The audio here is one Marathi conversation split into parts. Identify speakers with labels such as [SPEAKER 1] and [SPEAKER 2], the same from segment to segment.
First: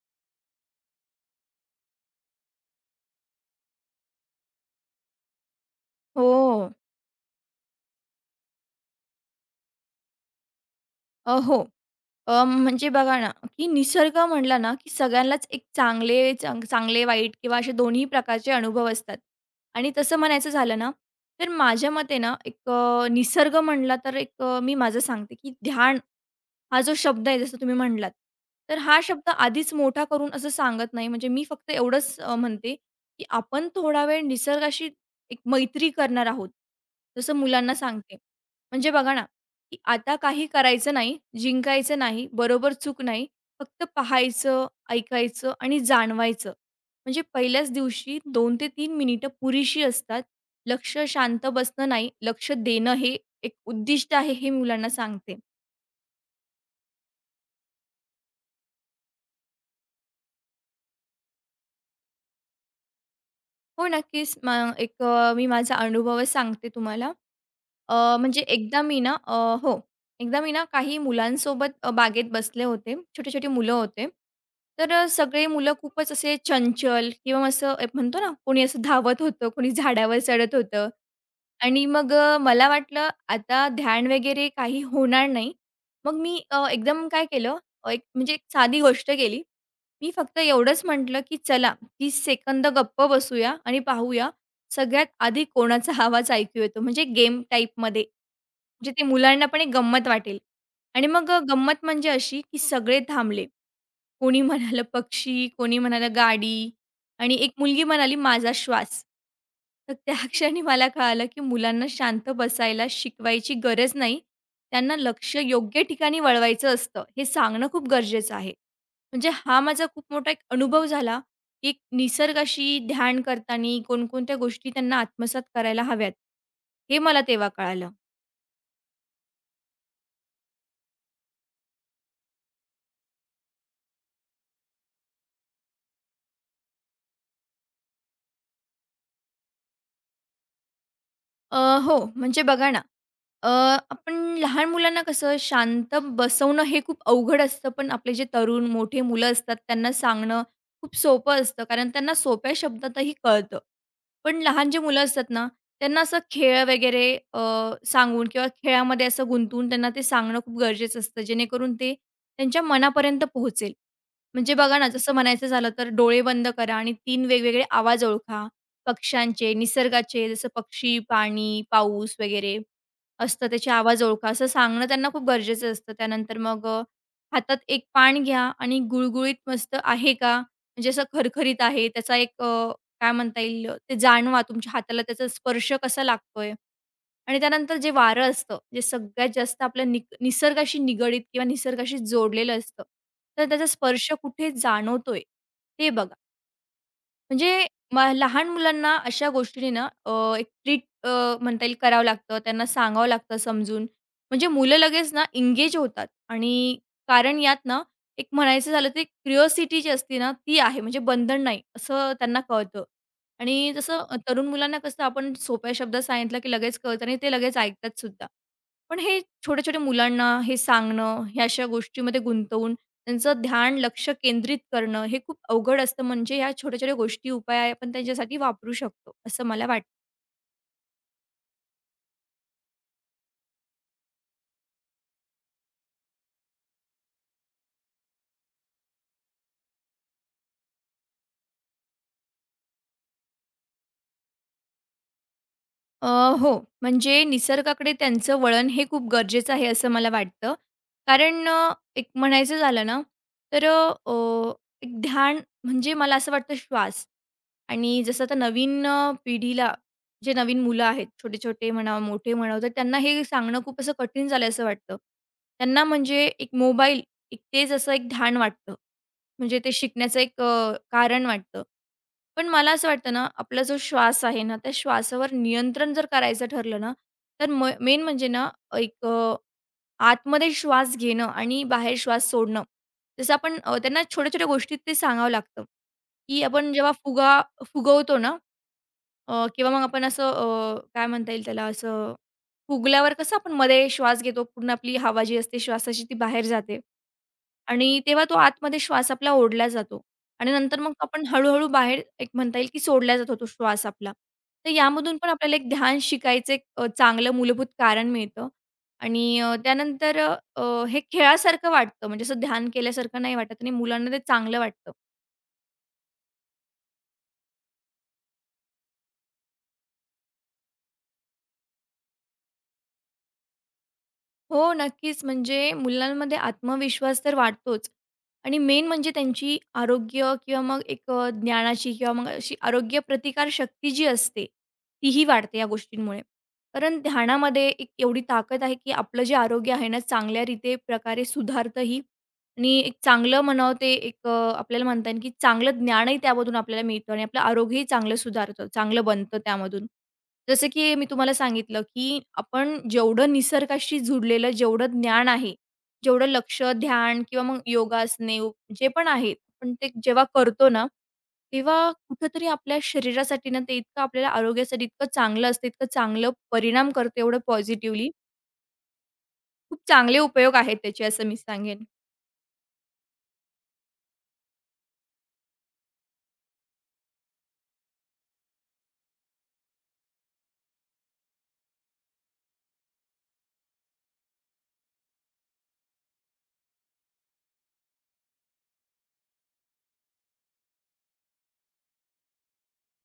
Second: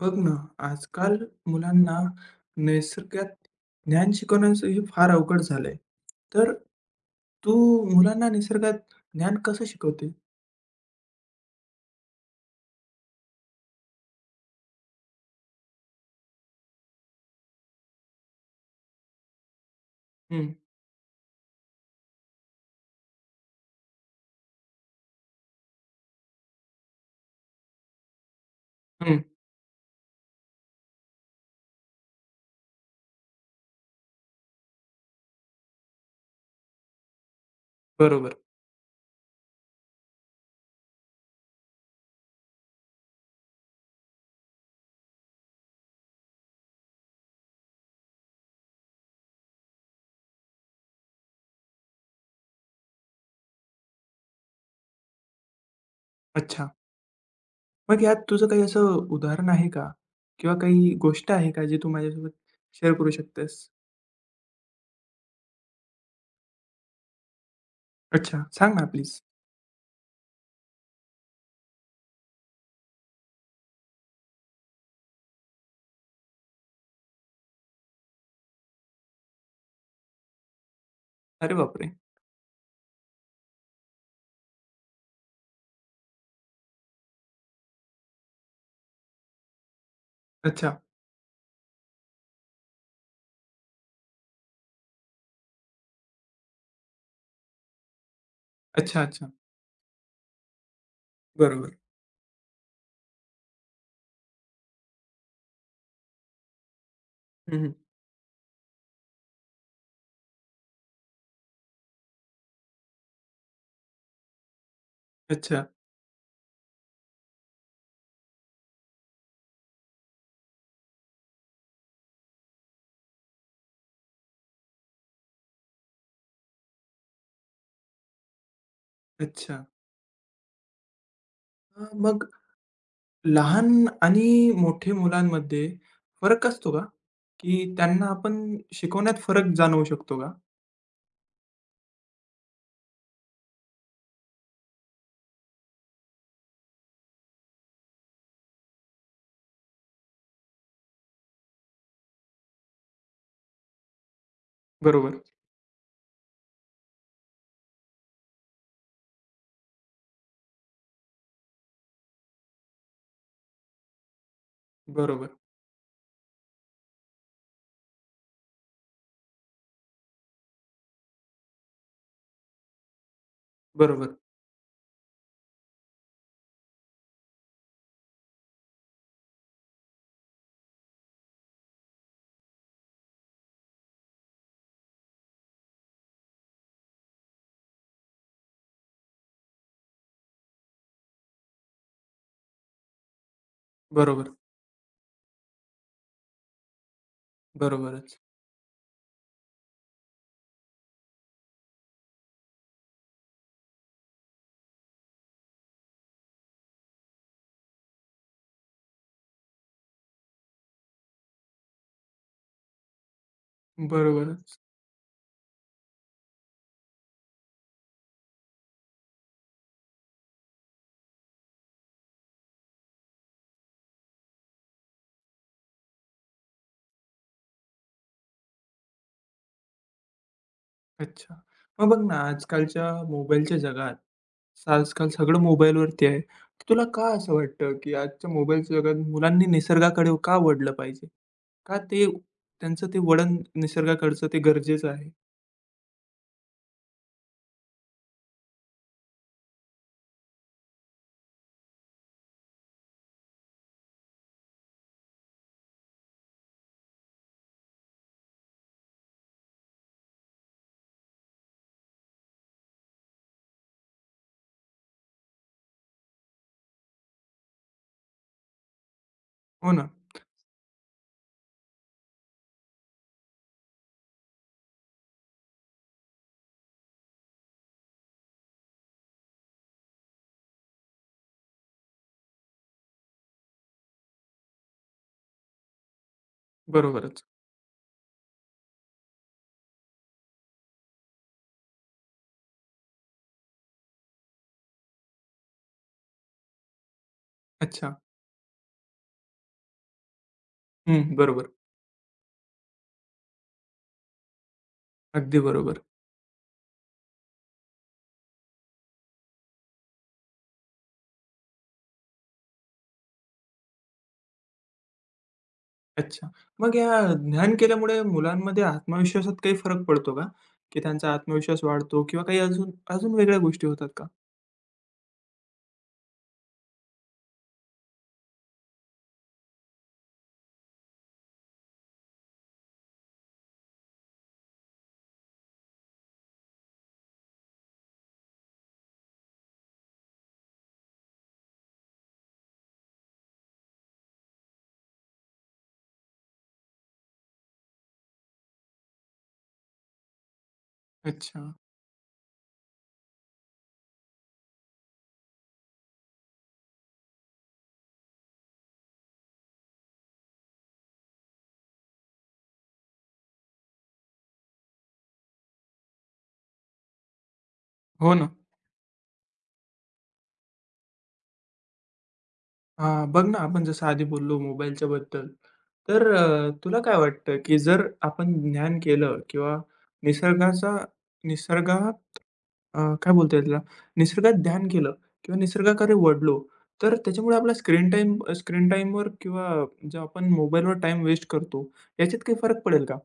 [SPEAKER 1] बघ ना, आजकाल मुलांना निसर्गात ज्ञान शिकवण्याचं हे फार अवघड झालंय.
[SPEAKER 2] हो.
[SPEAKER 1] तर तू मुलांना निसर्गात ज्ञान कसं शिकवते?
[SPEAKER 2] हो. म्हणजे बघा ना, की निसर्ग म्हटला ना, की सगळ्यांनाच एक चांगले-वाईट किंवा असे दोन्ही प्रकारचे अनुभव असतात. आणि तसं म्हणायचं
[SPEAKER 1] हं,
[SPEAKER 2] झालं ना, तर माझ्या मते ना, एक निसर्ग म्हटला तर एक मी माझं सांगते, की ध्यान हा जो शब्द आहे जसं तुम्ही म्हणालात, तर हा
[SPEAKER 1] हं,
[SPEAKER 2] शब्द आधीच मोठा करून असं सांगत नाही. म्हणजे मी फक्त एवढंच म्हणते, की आपण थोडा वेळ निसर्गाशी एक मैत्री करणार आहोत. जसं मुलांना सांगते.
[SPEAKER 1] बरोबर.
[SPEAKER 2] म्हणजे बघा ना, की आता काही करायचं नाही, जिंकायचं नाही, बरोबर चूक नाही. फक्त पाहायचं, ऐकायचं आणि जाणवायचं. म्हणजे पहिल्याच दिवशी 2 ते 3 मिनिटं पुरेशी असतात. लक्ष शांत बसणं नाही, लक्ष देणं हे एक उद्दिष्ट आहे, हे मुलांना सांगते.
[SPEAKER 1] अच्छा. मग यात तुझं काही असं उदाहरण आहे का? किंवा काही गोष्ट आहे का जी तू माझ्यासोबत शेअर करू शकतेस?
[SPEAKER 2] हो, नक्कीच. मग एक मी माझा अनुभवच सांगते तुम्हाला. म्हणजे
[SPEAKER 1] अच्छा, सांग
[SPEAKER 2] एकदा
[SPEAKER 1] ना
[SPEAKER 2] मी ना
[SPEAKER 1] प्लीज.
[SPEAKER 2] अ, हो, एकदा मी ना काही मुलांसोबत बागेत बसले होते. छोटे-छोटे मुलं होते. तर सगळे मुलं खूपच असे चंचल किंवा असं एक म्हणतो ना, कोणी असं धावत होतं, कोणी झाडावर चढत होतं,
[SPEAKER 1] अरे
[SPEAKER 2] आणि
[SPEAKER 1] बापरे!
[SPEAKER 2] मग मला वाटलं आता ध्यान वगैरे काही होणार नाही. मग मी एकदम काय केलं, एक म्हणजे एक साधी गोष्ट केली. मी फक्त
[SPEAKER 1] अच्छा,
[SPEAKER 2] एवढंच म्हटलं, की "चला 30 सेकंद गप्प बसूया आणि पाहूया, सगळ्यात आधी कोणाचा आवाज ऐकू येतो." म्हणजे गेम टाईपमध्ये. म्हणजे ते
[SPEAKER 1] अच्छा, अच्छा.
[SPEAKER 2] मुलांना पण एक गंमत वाटेल. आणि मग
[SPEAKER 1] बरोबर.
[SPEAKER 2] गंमत म्हणजे अशी, की सगळे थांबले. कोणी म्हणालं पक्षी, कोणी म्हणालं गाडी आणि एक
[SPEAKER 1] हं, हं.
[SPEAKER 2] मुलगी म्हणाली माझा श्वास. तर त्या क्षणी मला कळालं, की मुलांना शांत बसायला शिकवायची गरज नाही. त्यांना लक्ष
[SPEAKER 1] अच्छा,
[SPEAKER 2] योग्य ठिकाणी वळवायचं असतं, हे सांगणं खूप गरजेचं आहे. म्हणजे हा माझा खूप मोठा एक अनुभव झाला, की निसर्गाशी ध्यान करताना कोणकोणत्या गोष्टी त्यांना आत्मसात करायला हव्यात, हे मला तेव्हा कळालं.
[SPEAKER 1] अच्छा. मग लहान आणि मोठे मुलांमध्ये फरक असतो का? की त्यांना आपण शिकवण्यात फरक जाणवू शकतो का?
[SPEAKER 2] अ, हो, म्हणजे बघा ना, अ, आपण लहान मुलांना कसं शांत बसवणं हे खूप अवघड असतं, पण आपले जे तरुण, मोठे मुलं असतात त्यांना सांगणं खूप सोपं असतं, कारण त्यांना सोप्या शब्दातही कळतं. पण लहान जी मुलं
[SPEAKER 1] बरोबर,
[SPEAKER 2] असतात ना, त्यांना असं खेळ वगैरे अ, सांगून किंवा खेळामध्ये असं गुंतवून त्यांना ते सांगणं खूप गरजेचं असतं, जेणेकरून ते त्यांच्या मनापर्यंत पोहोचेल. म्हणजे बघा ना, जसं
[SPEAKER 1] बरोबर,
[SPEAKER 2] म्हणायचं झालं तर डोळे बंद करा आणि 3 वेगवेगळे आवाज ओळखा. पक्ष्यांचे, निसर्गाचे जसं पक्षी, पाणी, पाऊस वगैरे असतं, त्याचे आवाज
[SPEAKER 1] बरोबर,
[SPEAKER 2] ओळखा असं सांगणं त्यांना खूप गरजेचं असतं. त्यानंतर मग हातात एक पान घ्या आणि गुळगुळीत मस्त आहे का? म्हणजे असं खरखरीत आहे, त्याचा एक काय म्हणता येईल ते जाणवा तुमच्या हाताला त्याचा स्पर्श कसा लागतोय आणि त्यानंतर जे वारं असतं, जे सगळ्यात जास्त आपल्या निसर्गाशी निगडीत किंवा निसर्गाशी जोडलेलं असतं, तर त्याचा स्पर्श
[SPEAKER 1] बरोबर,
[SPEAKER 2] कुठे जाणवतोय ते बघा. म्हणजे
[SPEAKER 1] बरोबरच,
[SPEAKER 2] लहान मुलांना अशा गोष्टीने ना एक ट्रीट म्हणता येईल करावं लागतं. त्यांना सांगावं लागतं समजून. म्हणजे मुलं लगेच ना एंगेज होतात आणि कारण यात ना एक म्हणायचं झालं ते क्युरिओसिटी जी असते ना ती आहे. म्हणजे बंधन नाही असं त्यांना कळतं. आणि जसं तरुण
[SPEAKER 1] बरोबरच.
[SPEAKER 2] मुलांना कसं आपण सोप्या शब्दात सांगितलं की लगेच कळतं आणि ते लगेच ऐकतात सुद्धा. पण हे छोट्या-छोट्या मुलांना हे सांगणं, ह्या अशा गोष्टीमध्ये गुंतवून त्यांचं ध्यान, लक्ष केंद्रित करणं हे खूप अवघड असतं. म्हणजे ह्या छोट्या-छोट्या गोष्टी, उपाय आपण त्यांच्यासाठी वापरू शकतो, असं मला वाटतं.
[SPEAKER 1] अच्छा. मग बघ ना, आजकालच्या मोबाईलच्या जगात, आजकाल सगळं मोबाईलवरती आहे. तर तुला का असं वाटतं, की आजच्या मोबाईलच्या जगात मुलांनी निसर्गाकडे का वळलं पाहिजे? का ते त्यांचं ते वळण निसर्गाकडचं ते गरजेचं आहे?
[SPEAKER 2] अ, हो, म्हणजे निसर्गाकडे त्यांचं वळण हे खूप गरजेचं आहे, असं मला वाटतं. कारण एक म्हणायचं झालं ना, तर एक ध्यान म्हणजे मला असं वाटतं श्वास. आणि जसं आता नवीन पिढीला जे नवीन मुलं आहेत, छोटे-छोटे म्हणा, मोठे म्हणा, तर त्यांना हे सांगणं खूप असं कठीण झालं असं वाटतं. त्यांना म्हणजे एक मोबाईल एक तेच असं एक ढाण वाटतं. म्हणजे ते
[SPEAKER 1] हो ना,
[SPEAKER 2] शिकण्याचं एक कारण वाटतं. पण मला असं वाटतं ना, आपला जो श्वास आहे ना, त्या श्वासावर नियंत्रण जर करायचं ठरलं ना, तर मेन म्हणजे ना, एक आतमध्ये श्वास घेणं आणि बाहेर श्वास सोडणं. जसं आपण त्यांना छोट्या-छोट्या गोष्टीत ते सांगावं लागतं, की आपण जेव्हा
[SPEAKER 1] बरोबरच.
[SPEAKER 2] फुगा फुगवतो ना किंवा मग आपण असं काय म्हणता येईल त्याला असं फुगल्यावर कसं आपण मध्ये श्वास घेतो, पूर्ण आपली हवा जी असते श्वासाची ती बाहेर जाते.
[SPEAKER 1] अच्छा.
[SPEAKER 2] आणि तेव्हा तो आतमध्ये श्वास आपला ओढला जातो आणि नंतर मग
[SPEAKER 1] हं,
[SPEAKER 2] आपण
[SPEAKER 1] बरोबर.
[SPEAKER 2] हळू-हळू बाहेर एक म्हणता येईल, की सोडला जातो तो श्वास आपला. तर यामधून पण
[SPEAKER 1] अगदी
[SPEAKER 2] आपल्याला एक
[SPEAKER 1] बरोबर.
[SPEAKER 2] ध्यान शिकायचं एक चांगलं मूलभूत कारण मिळतं आणि अ, हे खेळासारखं वाटतं म्हणजे असं ध्यान केल्यासारखं नाही वाटत आणि मुलांना ते चांगलं वाटतं.
[SPEAKER 1] अच्छा. मग या ध्यान केल्यामुळे मुलांमध्ये आत्मविश्वासात काही फरक पडतो का? की त्यांचा आत्मविश्वास वाढतो किंवा काही अजून अजून वेगळ्या गोष्टी होतात का?
[SPEAKER 2] हो, नक्कीच. म्हणजे मुलांमध्ये आत्मविश्वास तर वाढतोच आणि मेन म्हणजे त्यांची आरोग्य किंवा मग एक ज्ञानाची किंवा मग अशी आरोग्य प्रतिकारशक्ती जी असते, तीही वाढते या गोष्टींमुळे. कारण ध्यानामध्ये एक एवढी ताकद आहे, की आपलं जे आरोग्य आहे ना, चांगल्या रीते प्रकारे सुधारतंही आणि एक चांगलं म्हणावं ते एक आपल्याला म्हणता येईल, की चांगलं ज्ञानही त्यामधून आपल्याला मिळतं आणि आपलं आरोग्यही चांगलं सुधारतं, चांगलं बनतं त्यामधून. जसं की मी तुम्हाला
[SPEAKER 1] अच्छा.
[SPEAKER 2] सांगितलं, की आपण जेवढं निसर्गाशी जुडलेलं जेवढं ज्ञान आहे, जेवढं लक्ष, ध्यान किंवा मग जे पण आहेत, पण ते जेव्हा करतो ना, तेव्हा कुठेतरी आपल्या शरीरासाठी ना, ते इतकं आपल्याला आरोग्यासाठी इतकं चांगलं असतं, इतकं चांगलं परिणाम करतं एवढं पॉझिटिव्हली.
[SPEAKER 1] हो ना.
[SPEAKER 2] खूप चांगले उपयोग आहेत त्याचे असं मी सांगेन.
[SPEAKER 1] हां, बघ ना आपण जसं आधी बोललो मोबाईलच्या बद्दल. तर तुला काय वाटतं की जर आपण ध्यान केलं किंवा निसर्गाचा निसर्गात काय बोलता येईल त्याला? निसर्गात ध्यान केलं किंवा निसर्गाकडे वळलो, तर त्याच्यामुळे आपला स्क्रीन टाईमवर किंवा जो आपण मोबाईलवर टाईम वेस्ट करतो, याच्यात काही फरक पडेल का?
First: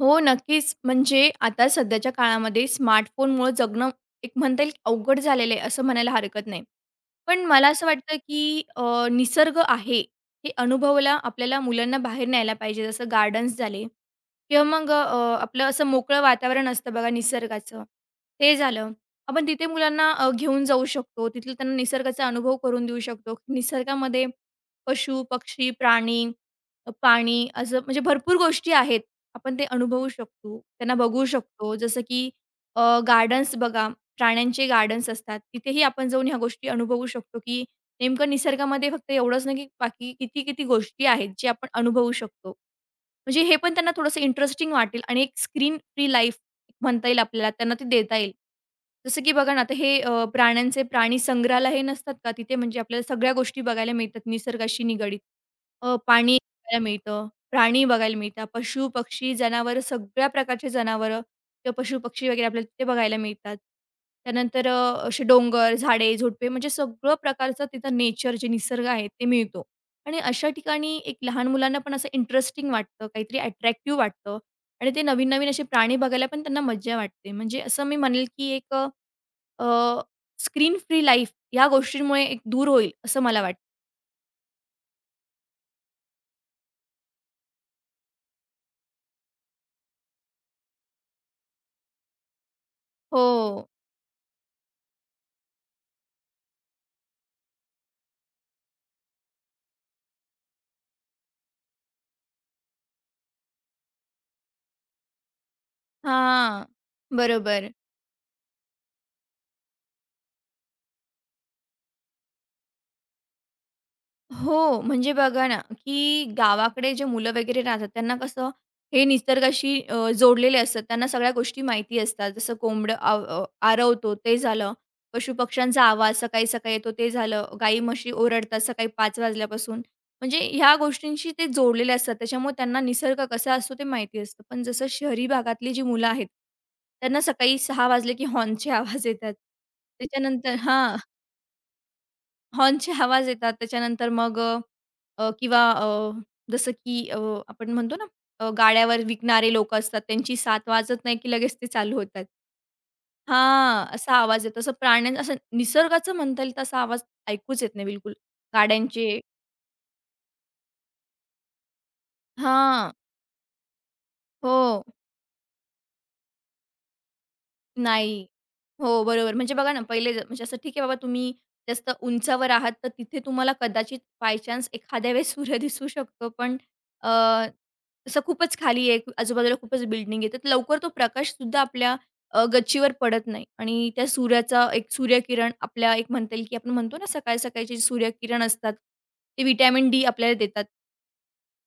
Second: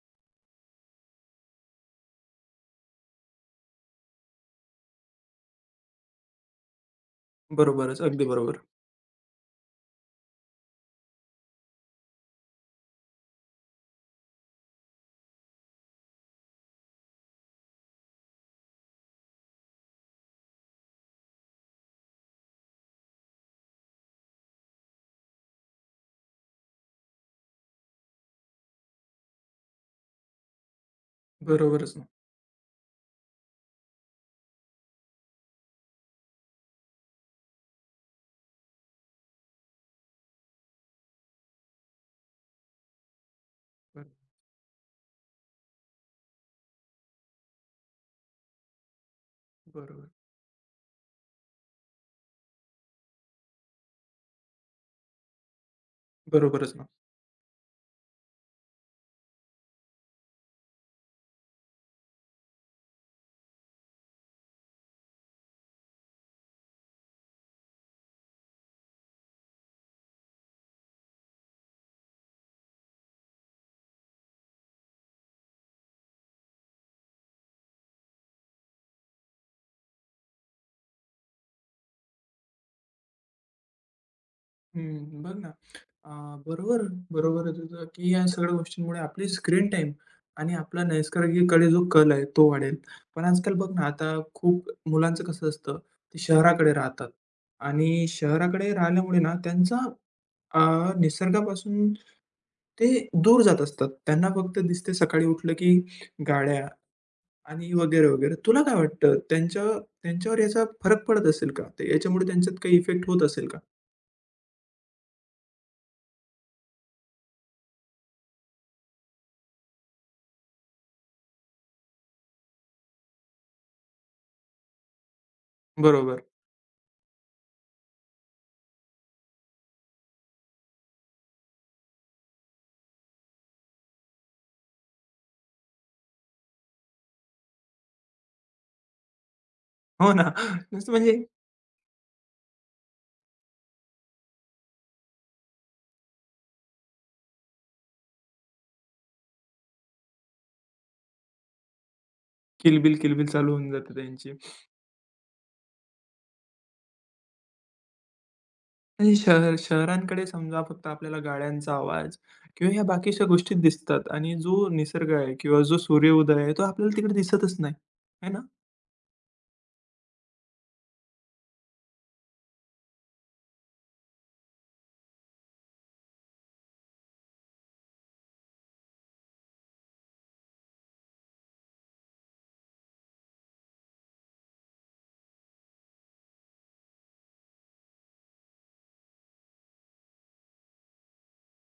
[SPEAKER 2] हो, नक्कीच. म्हणजे आता सध्याच्या काळामध्ये स्मार्टफोनमुळं जगणं एक म्हणता येईल अवघड झालेलं आहे असं म्हणायला हरकत नाही. पण मला असं
[SPEAKER 1] बरोबरच.
[SPEAKER 2] वाटतं,
[SPEAKER 1] अगदी बरोबर.
[SPEAKER 2] की निसर्ग आहे हे अनुभवायला आपल्याला मुलांना बाहेर न्यायला पाहिजे. जसं गार्डन्स झाले. किंवा मग आपलं असं मोकळं वातावरण असतं बघा निसर्गाचं, ते झालं. आपण तिथे मुलांना घेऊन जाऊ शकतो. तिथलं त्यांना निसर्गाचा अनुभव करून देऊ शकतो. निसर्गामध्ये पशु, पक्षी, प्राणी, पाणी असं म्हणजे भरपूर गोष्टी आहेत. आपण ते अनुभवू शकतो, त्यांना बघू शकतो.
[SPEAKER 1] बरोबरच
[SPEAKER 2] जसं
[SPEAKER 1] ना.
[SPEAKER 2] की गार्डन्स बघा, प्राण्यांचे गार्डन्स असतात. तिथेही आपण जाऊन ह्या गोष्टी अनुभवू शकतो, की नेमकं निसर्गामध्ये फक्त एवढंच नाही, की बाकी किती-किती गोष्टी आहेत, जे आपण अनुभवू शकतो. म्हणजे हे पण त्यांना
[SPEAKER 1] बरो
[SPEAKER 2] थोडंसं इंटरेस्टिंग वाटेल आणि एक स्क्रीन फ्री लाईफ म्हणता येईल आपल्याला, त्यांना ते देता येईल. जसं की बघा ना, आता हे
[SPEAKER 1] बरोबर.
[SPEAKER 2] प्राण्यांचे प्राणी संग्रहालय हे नसतात का, तिथे म्हणजे आपल्याला सगळ्या गोष्टी बघायला मिळतात निसर्गाशी निगडीत. पाणी
[SPEAKER 1] बरोबरच
[SPEAKER 2] बघायला
[SPEAKER 1] ना.
[SPEAKER 2] मिळतं, प्राणी बघायला मिळतात, पशु-पक्षी, जनावरं, सगळ्या प्रकारचे जनावरं किंवा पशु-पक्षी वगैरे आपल्याला तिथे बघायला मिळतात. त्यानंतर असे डोंगर, झाडे, झुडपे म्हणजे सगळं प्रकारचं तिथं नेचर जे निसर्ग आहे ते मिळतो. आणि अशा ठिकाणी एक लहान मुलांना पण असं इंटरेस्टिंग वाटतं, काहीतरी अट्रॅक्टिव्ह वाटतं आणि ते नवीन-नवीन असे प्राणी बघायला पण त्यांना मज्जा वाटते. म्हणजे असं मी म्हणेल, की एक स्क्रीन फ्री लाईफ या गोष्टींमुळे एक दूर होईल असं मला वाटतं.
[SPEAKER 1] हं, बघ ना, अ, बरोबर, बरोबर आहे तुझं, की या सगळ्या गोष्टींमुळे आपली स्क्रीन टाईम आणि आपला नैसर्गिककडे जो कल आहे तो वाढेल. पण
[SPEAKER 2] हो.
[SPEAKER 1] आजकाल बघ ना, आता खूप मुलांचं कसं असतं, ते शहराकडे राहतात आणि शहराकडे राहिल्यामुळे ना त्यांचा अ, निसर्गापासून ते दूर जात असतात. त्यांना फक्त दिसते सकाळी उठलं की
[SPEAKER 2] हां.
[SPEAKER 1] गाड्या आणि
[SPEAKER 2] बरोबर.
[SPEAKER 1] वगैरे, वगैरे. तुला काय वाटतं त्यांच्यावर याचा फरक पडत असेल का? ते याच्यामुळे त्यांच्यात काही इफेक्ट होत असेल का?
[SPEAKER 2] हो, म्हणजे बघा ना, की गावाकडे जे मुलं वगैरे राहतात, त्यांना कसं हे निसर्गाशी जोडलेले असतात. त्यांना सगळ्या गोष्टी माहिती असतात. जसं आरवतो ते झालं, पशुपक्ष्यांचा आवाज
[SPEAKER 1] बरोबर.
[SPEAKER 2] सकाळी-सकाळी येतो ते झालं, गाई-म्हशी ओरडतात सकाळी 5 वाजल्यापासून. म्हणजे ह्या गोष्टींशी ते जोडलेले असतात. त्याच्यामुळे त्यांना निसर्ग कसा असतो ते माहिती असतं. पण जसं शहरी भागातली जी मुलं आहेत, त्यांना सकाळी 6 वाजले की हॉर्नचे आवाज येतात.
[SPEAKER 1] हो ना.
[SPEAKER 2] त्याच्यानंतर
[SPEAKER 1] नुसतं
[SPEAKER 2] हां.
[SPEAKER 1] म्हणजे
[SPEAKER 2] हॉर्नचे आवाज येतात. त्याच्यानंतर मग अ, अ, किंवा अ, जसं की अ, आपण म्हणतो ना, गाड्यावर विकणारे लोकं असतात, त्यांची साथ वाजत नाही की लगेच ते चालू होतात.
[SPEAKER 1] किलबिल, किलबिल चालू होऊन
[SPEAKER 2] हां,
[SPEAKER 1] जाते
[SPEAKER 2] असा
[SPEAKER 1] त्यांची.
[SPEAKER 2] आवाज येतो. असं प्राण्यांचा असं निसर्गाचं म्हणता येईल तसा आवाज ऐकूच येत नाही बिलकुल.
[SPEAKER 1] म्हणजे
[SPEAKER 2] गाड्यांचे
[SPEAKER 1] शहरांकडे समजा फक्त आपल्याला गाड्यांचा आवाज किंवा ह्या
[SPEAKER 2] हां.
[SPEAKER 1] बाकीच्या गोष्टी दिसतात आणि
[SPEAKER 2] हो.
[SPEAKER 1] जो निसर्ग आहे किंवा जो सूर्योदय आहे तो आपल्याला तिकडे दिसतच नाही.
[SPEAKER 2] नाही.
[SPEAKER 1] आहे ना?
[SPEAKER 2] हो, बरोबर. म्हणजे बघा ना, म्हणजे असं ठीक आहे बाबा तुम्ही जास्त उंचावर आहात, तर तिथे तुम्हाला कदाचित बाय चान्स एखाद्या वेळेस सूर्य दिसू शकतो. पण अ, असं खूपच खाली आहे, आजूबाजूला खूपच बिल्डिंग आहे, तर लवकर तो प्रकाशसुद्धा आपल्या गच्चीवर पडत नाही आणि त्या सूर्याचा एक सूर्यकिरण आपल्या एक म्हणता येईल, की आपण म्हणतो ना सकाळी सकाळचे जे सूर्यकिरण असतात, ते व्हिटॅमिन डी आपल्याला देतात.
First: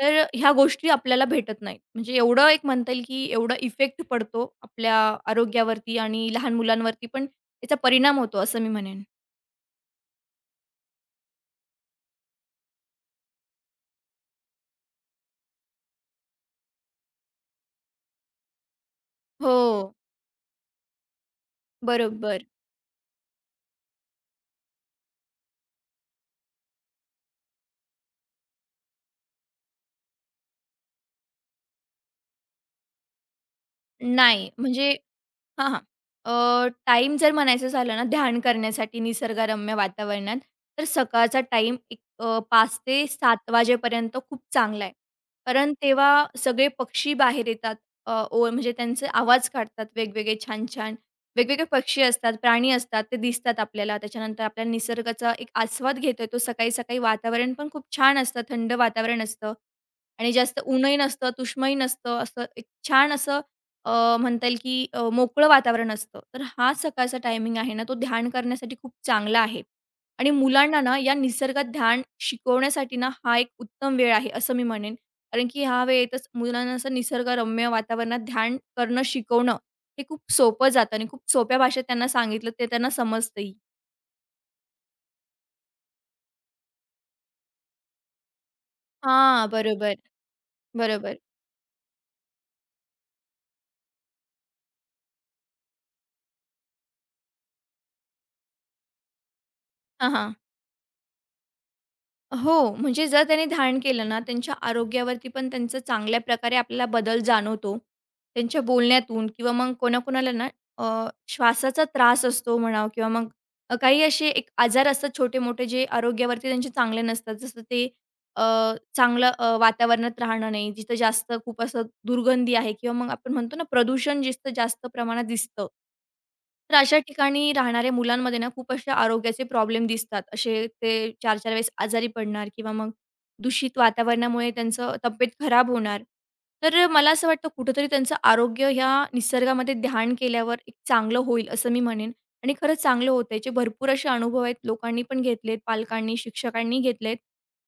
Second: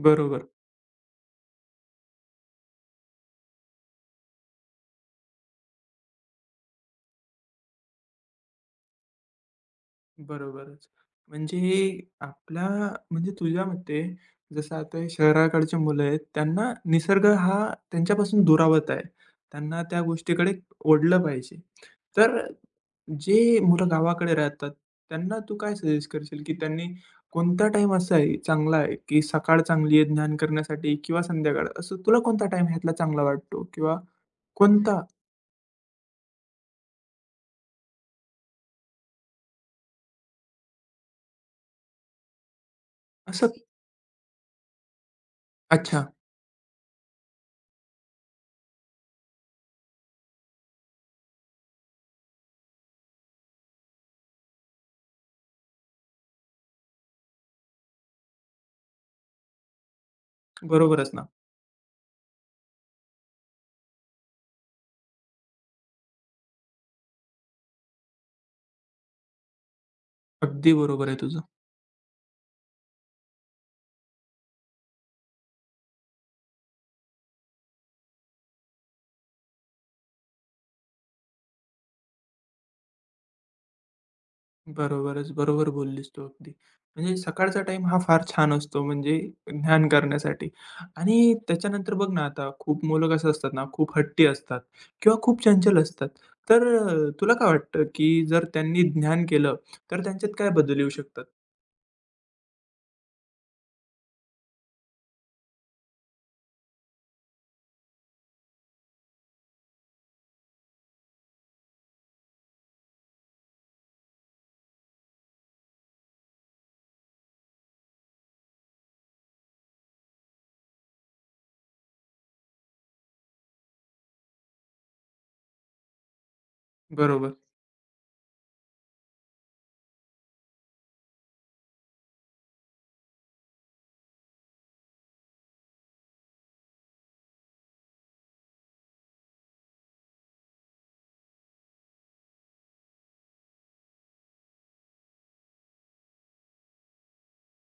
[SPEAKER 2] तर
[SPEAKER 1] बरोबर.
[SPEAKER 2] ह्या गोष्टी आपल्याला भेटत नाहीत. म्हणजे एवढं एक म्हणता येईल, की एवढा इफेक्ट पडतो आपल्या आरोग्यावरती आणि लहान मुलांवरती पण त्याचा परिणाम होतो असं मी म्हणेन.
[SPEAKER 1] बरोबरच. म्हणजे आपल्या म्हणजे तुझ्या मते जसं आता हे शहराकडची मुलं आहेत, त्यांना निसर्ग हा त्यांच्यापासून दुरावत आहे. त्यांना
[SPEAKER 2] हो,
[SPEAKER 1] त्या गोष्टीकडे ओढलं पाहिजे. तर
[SPEAKER 2] बरोबर.
[SPEAKER 1] जे मुलं गावाकडे राहतात, त्यांना तू काय सजेस्ट करशील, की त्यांनी कोणता टाइम असा आहे चांगला आहे, की सकाळ चांगली आहे ध्यान करण्यासाठी किंवा संध्याकाळ असं तुला कोणता टाईम ह्यातला चांगला वाटतो किंवा
[SPEAKER 2] नाही म्हणजे
[SPEAKER 1] कोणता
[SPEAKER 2] हां, हां. टाईम जर म्हणायचं झालं ना, ध्यान करण्यासाठी निसर्गरम्य वातावरणात, तर सकाळचा टाईम एक 5 ते 7
[SPEAKER 1] असं
[SPEAKER 2] वाजेपर्यंत खूप चांगला आहे. कारण
[SPEAKER 1] अच्छा,
[SPEAKER 2] तेव्हा सगळे पक्षी बाहेर येतात. अ, ओळ म्हणजे त्यांचे आवाज काढतात वेगवेगळे छान-छान. वेगवेगळे पक्षी असतात, प्राणी असतात, ते दिसतात आपल्याला. त्याच्यानंतर आपल्याला निसर्गाचा एक आस्वाद घेता येतो. सकाळी-सकाळी वातावरण पण खूप छान असतं, थंड वातावरण असतं आणि जास्त ऊनही
[SPEAKER 1] बरोबरच ना.
[SPEAKER 2] नसतं, उष्मही नसतं. असं एक छान असं म्हणता येईल की मोकळं वातावरण असतं. तर हा सकाळचा टायमिंग आहे ना, तो ध्यान करण्यासाठी खूप चांगला आहे आणि
[SPEAKER 1] अगदी
[SPEAKER 2] मुलांना ना,
[SPEAKER 1] बरोबर
[SPEAKER 2] या
[SPEAKER 1] आहे तुझं.
[SPEAKER 2] निसर्गात ध्यान शिकवण्यासाठी ना, हा एक उत्तम वेळ आहे, असं मी म्हणेन. कारण की ह्या वेळेतच मुलांना असं निसर्गरम्य वातावरणात ध्यान करणं शिकवणं, हे खूप सोपं जातं आणि खूप सोप्या भाषेत त्यांना सांगितलं, ते त्यांना समजतंही.
[SPEAKER 1] बरोबरच, बरोबर बोललीस तू अगदी. म्हणजे सकाळचा टाइम हा फार छान असतो म्हणजे
[SPEAKER 2] हां,
[SPEAKER 1] ध्यान
[SPEAKER 2] बरोबर,
[SPEAKER 1] करण्यासाठी
[SPEAKER 2] बरोबर.
[SPEAKER 1] आणि त्याच्यानंतर बघ ना आता खूप मुलं कसं असतात ना, खूप हट्टी असतात किंवा खूप चंचल असतात. तर तुला काय वाटतं, की जर त्यांनी ध्यान केलं, तर
[SPEAKER 2] हां, हां.
[SPEAKER 1] त्यांच्यात काय बदल येऊ शकतात?
[SPEAKER 2] हो, म्हणजे जर त्यांनी ध्यान केलं ना, त्यांच्या आरोग्यावरती पण त्यांचा चांगल्या प्रकारे आपल्याला बदल जाणवतो. त्यांच्या बोलण्यातून किंवा मग कोणाकोणाला ना अ, श्वासाचा त्रास असतो म्हणा किंवा मग काही असे एक आजार असतात छोटे-मोठे जे आरोग्यावरती त्यांचे चांगले नसतात. जसं ते अ, चांगलं वातावरणात राहणं नाही, जिथं जास्त खूप असं दुर्गंधी आहे किंवा मग आपण म्हणतो ना प्रदूषण जिथं जास्त प्रमाणात दिसतं. तर अशा
[SPEAKER 1] बरोबर,
[SPEAKER 2] ठिकाणी राहणाऱ्या मुलांमध्ये ना खूप असे आरोग्याचे प्रॉब्लेम दिसतात. असे ते 4-4 वेळेस आजारी पडणार किंवा मग दूषित वातावरणामुळे त्यांचं तब्येत खराब होणार. तर मला असं वाटतं कुठेतरी त्यांचं आरोग्य ह्या निसर्गामध्ये ध्यान केल्यावर एक चांगलं होईल असं मी म्हणेन आणि खरंच चांगलं होतं. याचे भरपूर असे अनुभव आहेत. लोकांनी पण घेतलेत, पालकांनी, शिक्षकांनी घेतलेत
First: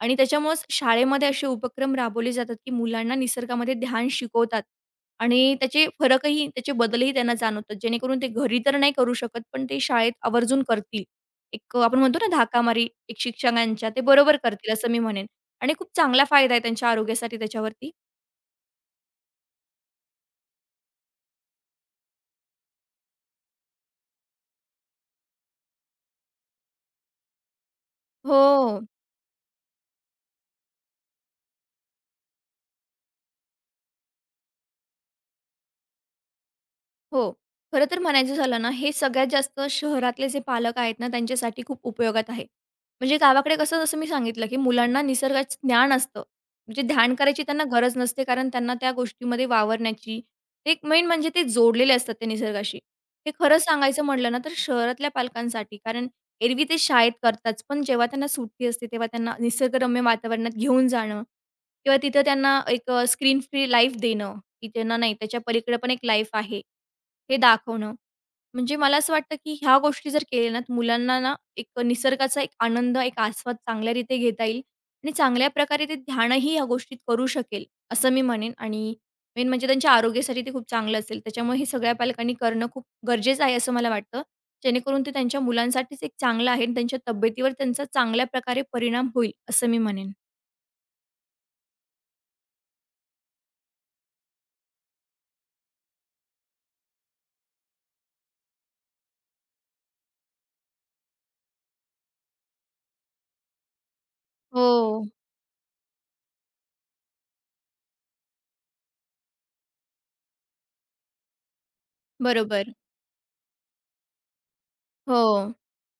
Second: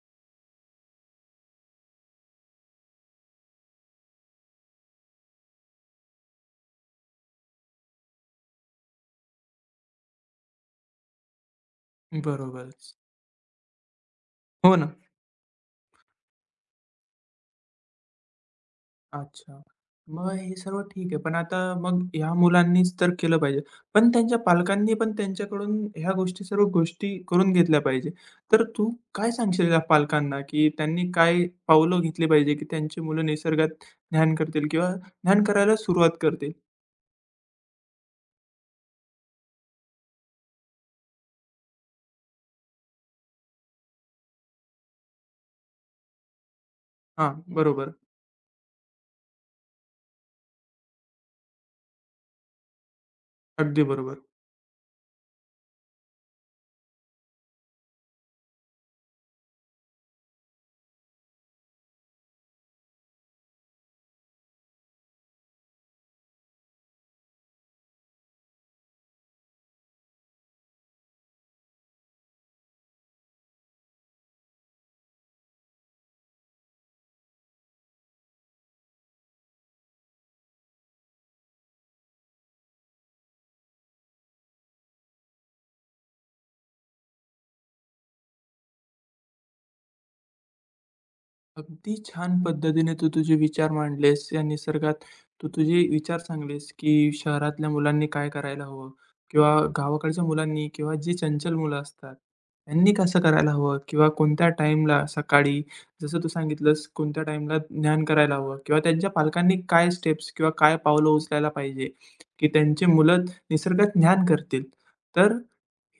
[SPEAKER 2] आणि त्याच्यामुळेच शाळेमध्ये असे उपक्रम राबवले जातात, की मुलांना निसर्गामध्ये ध्यान शिकवतात. आणि त्याचे फरकही त्याचे बदलही त्यांना जाणवतात. जेणेकरून ते घरी तर नाही करू शकत, पण ते शाळेत आवर्जून करतील. एक आपण म्हणतो ना धाकामारी
[SPEAKER 1] बरोबरच.
[SPEAKER 2] एक शिक्षकांच्या, ते बरोबर करतील
[SPEAKER 1] हो
[SPEAKER 2] असं
[SPEAKER 1] ना.
[SPEAKER 2] मी म्हणेन आणि खूप चांगला फायदा आहे त्यांच्या आरोग्यासाठी त्याच्यावरती.
[SPEAKER 1] अच्छा. मग हे सर्व ठीक आहे. पण आता मग ह्या मुलांनीच तर केलं पाहिजे. पण त्यांच्या पालकांनी पण त्यांच्याकडून ह्या गोष्टी सर्व गोष्टी करून घेतल्या पाहिजे.
[SPEAKER 2] हो.
[SPEAKER 1] तर तू काय सांगशील या पालकांना, की त्यांनी काय पावलं घेतली पाहिजे, की त्यांची मुलं निसर्गात ध्यान करतील किंवा ध्यान करायला सुरुवात करतील?
[SPEAKER 2] हो. खरं तर म्हणायचं झालं ना, हे सगळ्यात जास्त शहरातले जे पालक आहेत ना, त्यांच्यासाठी खूप उपयोगात आहे. म्हणजे गावाकडे कसं जसं मी सांगितलं, की मुलांना निसर्गाचं ज्ञान असतं. म्हणजे ध्यान
[SPEAKER 1] हां,
[SPEAKER 2] करायची त्यांना
[SPEAKER 1] बरोबर.
[SPEAKER 2] गरज नसते, कारण त्यांना त्या गोष्टीमध्ये वावरण्याची एक मेन म्हणजे ते जोडलेले असतात त्या निसर्गाशी. हे खरं
[SPEAKER 1] अगदी
[SPEAKER 2] सांगायचं
[SPEAKER 1] बरोबर.
[SPEAKER 2] म्हटलं ना, तर शहरातल्या पालकांसाठी कारण एरवी ते शाळेत करतात, पण जेव्हा त्यांना सुट्टी असते, तेव्हा त्यांना निसर्गरम्य वातावरणात घेऊन जाणं किंवा तिथं त्यांना एक स्क्रीन फ्री लाईफ देणं. की त्यांना नाही, त्याच्या पलीकडे पण एक लाईफ आहे. हे दाखवणं. म्हणजे मला असं वाटतं, की ह्या गोष्टी जर केल्या ना, तर मुलांना ना, एक निसर्गाचा एक आनंद, एक आस्वाद चांगल्यारीत्या घेता येईल आणि चांगल्या प्रकारे ते ध्यानही ह्या गोष्टीत करू शकेल, असं मी म्हणेन आणि मेन म्हणजे त्यांच्या आरोग्यासाठी ते खूप चांगलं असेल. त्याच्यामुळे हे सगळ्या पालकांनी करणं खूप गरजेचं आहे, असं मला वाटतं. जेणेकरून ते त्यांच्या मुलांसाठीच एक चांगलं आहे आणि त्यांच्या तब्येतीवर त्यांचा चांगल्या प्रकारे परिणाम होईल, असं मी म्हणेन.
[SPEAKER 1] अगदी छान पद्धतीने तू तुझे विचार मांडलेस या निसर्गात तू तुझे विचार सांगलेस की शहरातल्या मुलांनी काय करायला हवं किंवा गावाकडच्या मुलांनी किंवा जी चंचल मुलं असतात त्यांनी कसं करायला हवं किंवा कोणत्या
[SPEAKER 2] हो.
[SPEAKER 1] टाईमला सकाळी जसं तू सांगितलंस कोणत्या टाईमला ज्ञान करायला हवं किंवा त्यांच्या पालकांनी काय स्टेप्स किंवा काय पावलं उचलायला पाहिजे की
[SPEAKER 2] बरोबर.
[SPEAKER 1] त्यांची मुलं निसर्गात ज्ञान करतील
[SPEAKER 2] हो.
[SPEAKER 1] तर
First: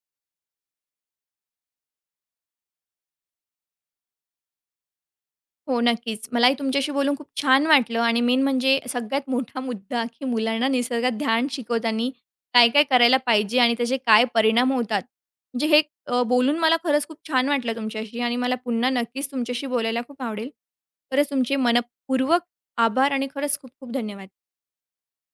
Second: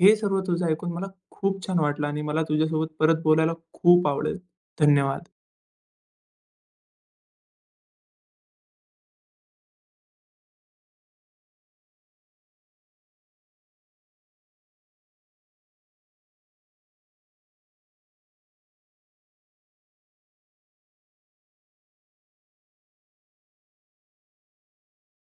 [SPEAKER 1] हे सर्व तुझं ऐकून मला खूप छान वाटलं आणि मला तुझ्यासोबत परत बोलायला खूप आवडेल धन्यवाद
[SPEAKER 2] हो, नक्कीच. मलाही तुमच्याशी बोलून खूप छान वाटलं आणि मेन म्हणजे सगळ्यात मोठा मुद्दा, की मुलांना निसर्गात ध्यान शिकवताना काय-काय करायला पाहिजे आणि त्याचे काय परिणाम होतात. म्हणजे हे बोलून मला खरंच खूप छान वाटलं तुमच्याशी आणि मला पुन्हा नक्कीच तुमच्याशी बोलायला खूप आवडेल. खरंच तुमचे मनःपूर्वक आभार आणि खरंच खूप खूप धन्यवाद.